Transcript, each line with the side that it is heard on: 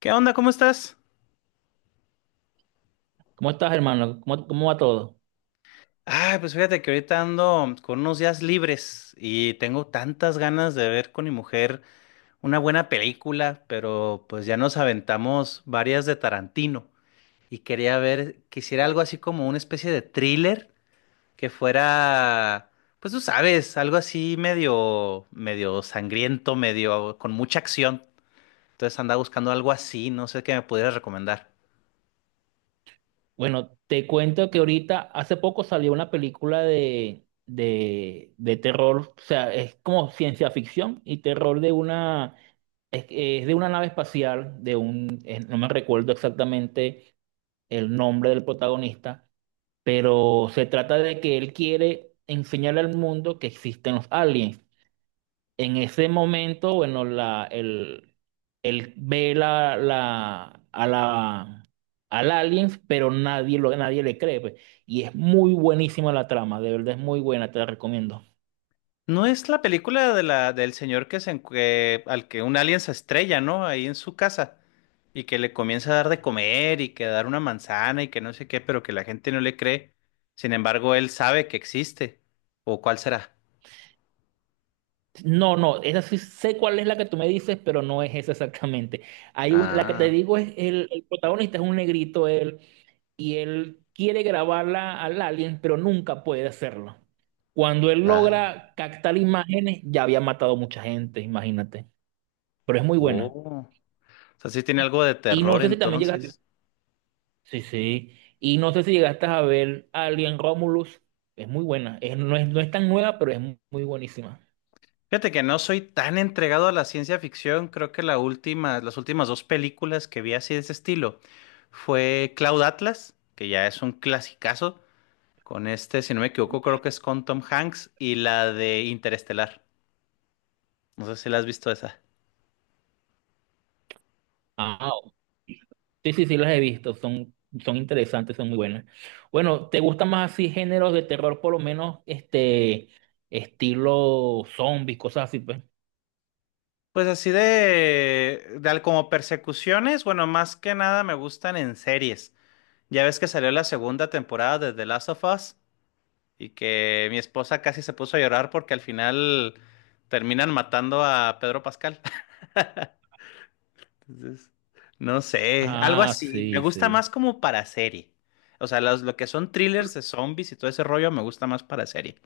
left: ¿Qué onda? ¿Cómo estás?
right: ¿Cómo estás, hermano? ¿Cómo, cómo va todo?
left: Ah, pues fíjate que ahorita ando con unos días libres y tengo tantas ganas de ver con mi mujer una buena película, pero pues ya nos aventamos varias de Tarantino y quisiera algo así como una especie de thriller que fuera, pues tú sabes, algo así medio, medio sangriento, medio con mucha acción. Entonces andaba buscando algo así, no sé qué me pudieras recomendar.
right: Bueno, te cuento que ahorita, hace poco salió una película de terror, o sea, es como ciencia ficción y terror de una, es de una nave espacial, de un, no me recuerdo exactamente el nombre del protagonista, pero se trata de que él quiere enseñarle al mundo que existen los aliens. En ese momento, bueno, la, el, él ve la, la, a la, al alien, pero nadie, lo, nadie le cree, pues. Y es muy buenísima la trama, de verdad es muy buena, te la recomiendo.
left: No es la película de la, del señor que se, en- que- al que un alien se estrella, ¿no? Ahí en su casa. Y que le comienza a dar de comer y que a dar una manzana y que no sé qué, pero que la gente no le cree. Sin embargo, él sabe que existe. ¿O cuál será?
right: No, no, esa sí sé cuál es la que tú me dices, pero no es esa exactamente. Hay un, la que te
left: Ah,
right: digo es el protagonista es un negrito, él, y él quiere grabarla al alien, pero nunca puede hacerlo. Cuando él
left: valga.
right: logra captar imágenes, ya había matado mucha gente, imagínate. Pero es muy buena.
left: Oh. O sea, sí tiene algo de
right: Y no
left: terror
right: sé si también llegaste,
left: entonces.
right: sí, sí, sí, y no sé si llegaste a ver Alien Romulus, es muy buena, es, no es, no es tan nueva, pero es muy buenísima.
left: Fíjate que no soy tan entregado a la ciencia ficción. Creo que la última, las últimas dos películas que vi así de ese estilo fue Cloud Atlas, que ya es un clasicazo. Con este, si no me equivoco, creo que es con Tom Hanks y la de Interestelar. No sé si la has visto esa.
right: Ah, sí, sí, sí, las he visto, son, son interesantes, son muy buenas. Bueno, ¿te gustan más así géneros de terror, por lo menos, este, estilo zombies, cosas así, pues?
left: Pues así como persecuciones, bueno, más que nada me gustan en series. Ya ves que salió la segunda temporada de The Last of Us y que mi esposa casi se puso a llorar porque al final terminan matando a Pedro Pascal. Entonces, no sé, algo
right: Ah,
left: así. Me
right: sí,
left: gusta
right: sí.
left: más como para serie. O sea, lo que son thrillers de zombies y todo ese rollo me gusta más para serie.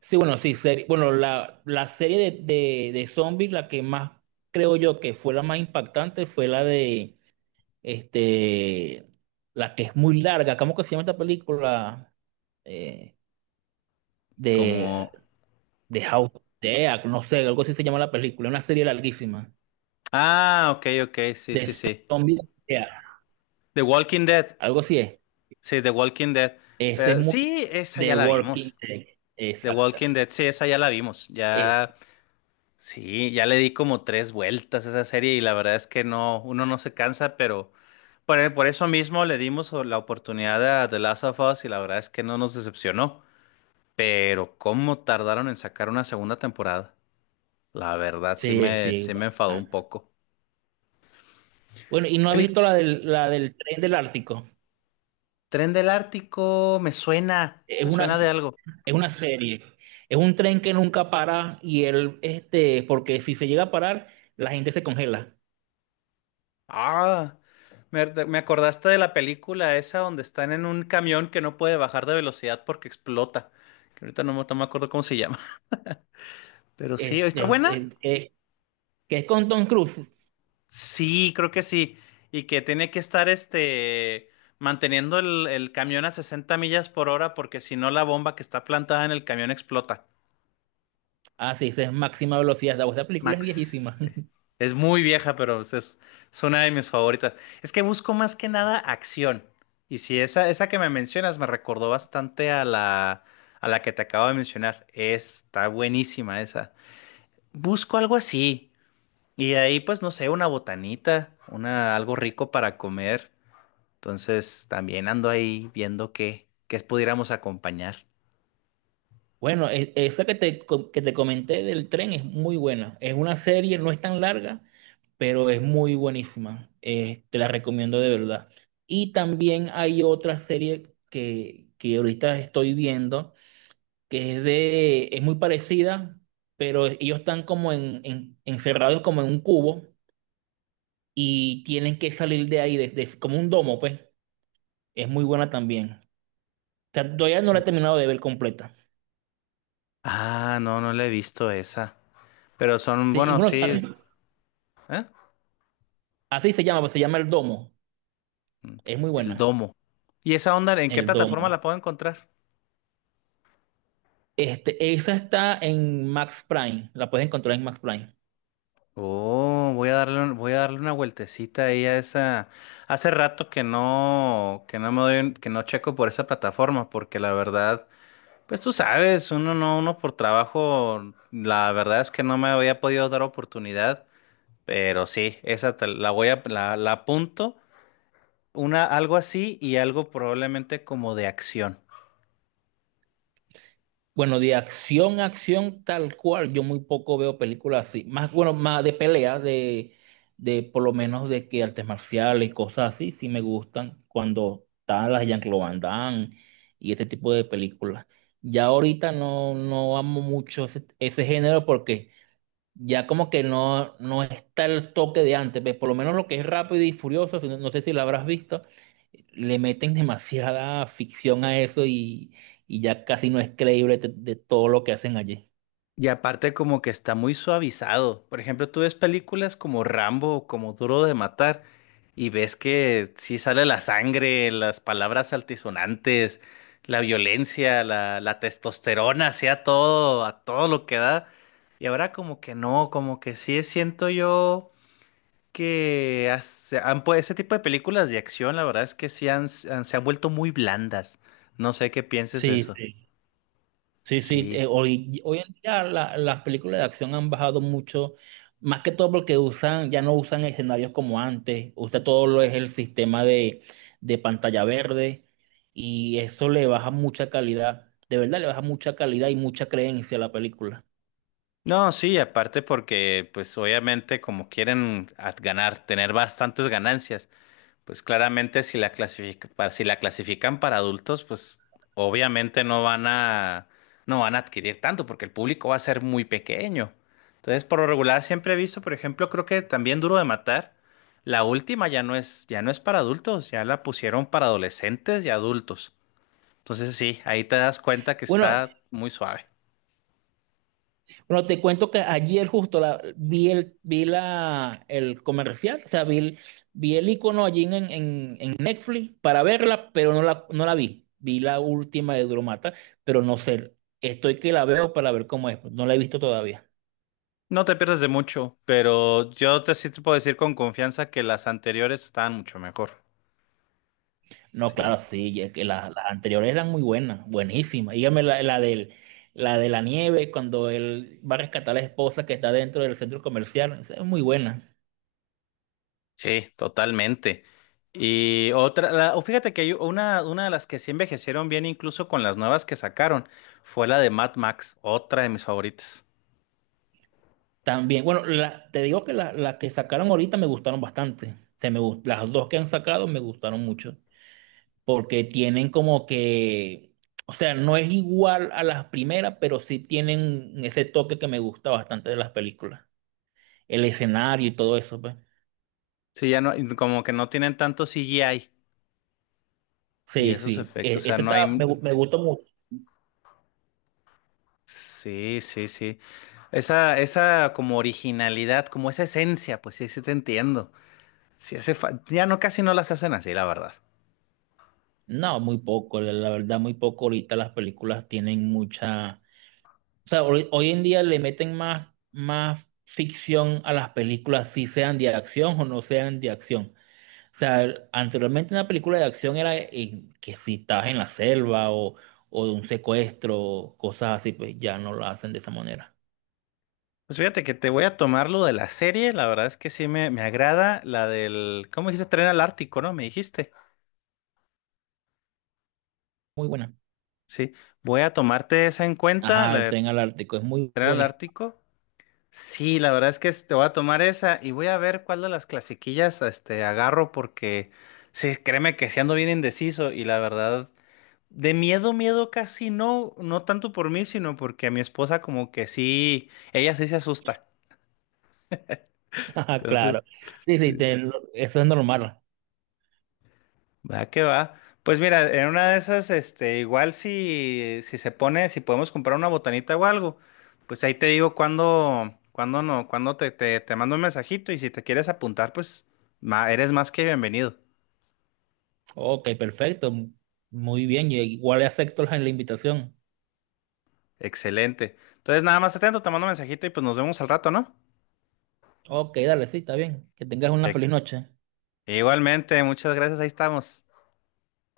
right: Sí, bueno, sí, serie, bueno, la serie de zombies, la que más creo yo que fue la más impactante fue la de este, la que es muy larga, ¿cómo que se llama esta película? Eh,
left: Como
right: de, de House of Dead, no sé, algo así se llama la película, una serie larguísima,
left: Ah, ok, ok, sí,
right: de
left: sí, sí.
right: zombies, yeah,
left: The Walking Dead.
right: algo así es.
left: Sí, The Walking Dead.
right: Ese es
left: Pero
right: muy,
left: sí, esa
right: The
left: ya la
right: Walking
left: vimos.
right: Dead,
left: The
right: exacto.
left: Walking Dead, sí, esa ya la vimos.
right: Es-
left: Ya, sí, ya le di como tres vueltas a esa serie y la verdad es que no, uno no se cansa, pero por eso mismo le dimos la oportunidad a The Last of Us y la verdad es que no nos decepcionó. Pero cómo tardaron en sacar una segunda temporada. La verdad
right: sí, sí.
left: sí me enfadó un
right: Bacana.
left: poco.
right: Bueno, ¿y no has
left: El
right: visto la del tren del Ártico?
left: Tren del Ártico,
right: Es
left: me suena de
right: una,
left: algo.
right: es una serie. Es un tren que nunca para y él, este, porque si se llega a parar, la gente se congela.
left: Ah, me acordaste de la película esa donde están en un camión que no puede bajar de velocidad porque explota. Que ahorita no, me no me acuerdo cómo se llama. Pero sí,
right: Es,
left: ¿está
right: es,
left: buena?
right: es- es- que es con Tom Cruise.
left: Sí, creo que sí. Y que tiene que estar este manteniendo el camión a 60 millas por hora porque si no la bomba que está plantada en el camión explota.
right: Así es máxima velocidad. La voz de la película es
left: Max.
right: viejísima.
left: Sí. Es muy vieja, pero es una de mis favoritas. Es que busco más que nada acción. Y si esa, esa que me mencionas me recordó bastante a la que te acabo de mencionar. Está buenísima esa. Busco algo así. Y de ahí, pues, no sé, una botanita, una, algo rico para comer. Entonces, también ando ahí viendo qué pudiéramos acompañar.
right: Bueno, esa que te, que te comenté del tren es muy buena. Es una serie, no es tan larga, pero es muy buenísima. Te la recomiendo de verdad. Y también hay otra serie que ahorita estoy viendo, que es de, es muy parecida, pero ellos están como en, encerrados como en un cubo y tienen que salir de ahí, desde como un domo, pues. Es muy buena también. O sea, todavía no la he terminado de ver completa.
left: Ah, no, no la he visto esa. Pero son,
right: Sí, y
left: bueno,
right: bueno,
left: sí. ¿Eh?
right: así se llama, pues se llama El Domo.
left: Mm,
right: Es muy
left: el
right: buena,
left: domo. ¿Y esa onda en qué
right: El
left: plataforma
right: Domo.
left: la puedo encontrar?
right: Este, esa está en Max Prime, la puedes encontrar en Max Prime.
left: Oh, voy a darle una vueltecita ahí a esa. Hace rato que no, que no checo por esa plataforma, porque la verdad, pues tú sabes, uno no, uno por trabajo, la verdad es que no me había podido dar oportunidad, pero sí, esa la voy a, la apunto, una, algo así y algo probablemente como de acción.
right: Bueno, de acción a acción tal cual, yo muy poco veo películas así. Más, bueno, más de pelea, de por lo menos de que artes marciales y cosas así, sí me gustan cuando están las Jean-Claude Van Damme y este tipo de películas. Ya ahorita no, no amo mucho ese, ese género porque... ya como que no, no está el toque de antes, pues, por lo menos lo que es Rápido y Furioso, si no, no sé si lo habrás visto, le meten demasiada ficción a eso y ya casi no es creíble de todo lo que hacen allí.
left: Y aparte como que está muy suavizado. Por ejemplo, tú ves películas como Rambo o como Duro de Matar y ves que sí sale la sangre, las palabras altisonantes, la violencia, la testosterona, así a todo lo que da. Y ahora como que no, como que sí siento yo que ese tipo de películas de acción, la verdad es que sí se han vuelto muy blandas. No sé qué pienses de
right: Sí,
left: eso.
right: sí. Sí, sí,
left: Sí.
right: hoy, hoy en día las películas de acción han bajado mucho, más que todo porque usan, ya no usan escenarios como antes, usa todo lo es el sistema de pantalla verde y eso le baja mucha calidad, de verdad le baja mucha calidad y mucha creencia a la película.
left: No, sí, aparte porque pues obviamente como quieren ganar, tener bastantes ganancias, pues claramente si la si la clasifican para adultos, pues obviamente no van a adquirir tanto porque el público va a ser muy pequeño. Entonces, por lo regular siempre he visto, por ejemplo, creo que también Duro de Matar, la última ya no es para adultos, ya la pusieron para adolescentes y adultos. Entonces, sí, ahí te das cuenta que
right: Bueno,
left: está muy suave.
right: Bueno, te cuento que ayer justo la, vi el, vi la, el comercial, o sea, vi el icono allí en Netflix para verla, pero no la, no la vi. Vi la última de Duromata, pero no sé, estoy que la veo para ver cómo es, pues, no la he visto todavía.
left: No te pierdes de mucho, pero yo te sí te puedo decir con confianza que las anteriores estaban mucho mejor.
right: No,
left: Sí,
right: claro, sí, y es que las anteriores eran muy buenas, buenísimas. Dígame la, la del, la de la nieve, cuando él va a rescatar a la esposa que está dentro del centro comercial, esa es muy buena.
left: sí, totalmente. Y otra, o fíjate que hay una, de las que sí envejecieron bien, incluso con las nuevas que sacaron, fue la de Mad Max, otra de mis favoritas.
right: También, bueno, te digo que las que sacaron ahorita me gustaron bastante. Se me, las dos que han sacado me gustaron mucho. Porque tienen como que, o sea, no es igual a las primeras, pero sí tienen ese toque que me gusta bastante de las películas. El escenario y todo eso, pues.
left: Sí, ya no, como que no tienen tanto CGI y
right: Sí,
left: esos
right: sí.
left: efectos, o sea,
right: Ese
left: no
right: está,
left: hay... un-
right: me gustó mucho.
left: Sí, sí, sí. Esa como originalidad, como esa esencia, pues sí, sí te entiendo. Sí, ya no, casi no las hacen así, la verdad.
right: No, muy poco, la la verdad, muy poco. Ahorita las películas tienen mucha. O sea, hoy, hoy en día le meten más, más ficción a las películas, si sean de acción o no sean de acción. O sea, anteriormente una película de acción era que si estabas en la selva o de un secuestro, cosas así, pues ya no lo hacen de esa manera.
left: Pues fíjate que te voy a tomar lo de la serie, la verdad es que sí me agrada la del, ¿cómo dijiste? Tren al Ártico, ¿no? Me dijiste.
right: Muy buena.
left: Sí, voy a tomarte esa en cuenta,
right: Ajá,
left: la
right: el
left: de
right: tren al Ártico, es muy
left: Tren al
right: bonito.
left: Ártico. Sí, la verdad es que te voy a tomar esa y voy a ver cuál de las clasiquillas este, agarro porque sí, créeme que sí ando bien indeciso y la verdad, de miedo, miedo casi no, no tanto por mí, sino porque a mi esposa como que sí, ella sí se asusta.
right: Ajá, claro.
left: Entonces...
right: Sí, sí,
left: sí.
right: eso es normal.
left: Va que va. Pues mira, en una de esas, este, igual si, si podemos comprar una botanita o algo, pues ahí te digo cuándo, cuándo no, cuándo te mando un mensajito y si te quieres apuntar, pues eres más que bienvenido.
right: Ok, perfecto. Muy bien, yo igual acepto la la invitación.
left: Excelente. Entonces, nada más atento, te mando un mensajito y pues nos vemos al rato, ¿no?
right: Ok, dale, sí, está bien. Que tengas una
left: E-
right: feliz noche.
left: Igualmente, muchas gracias, ahí estamos.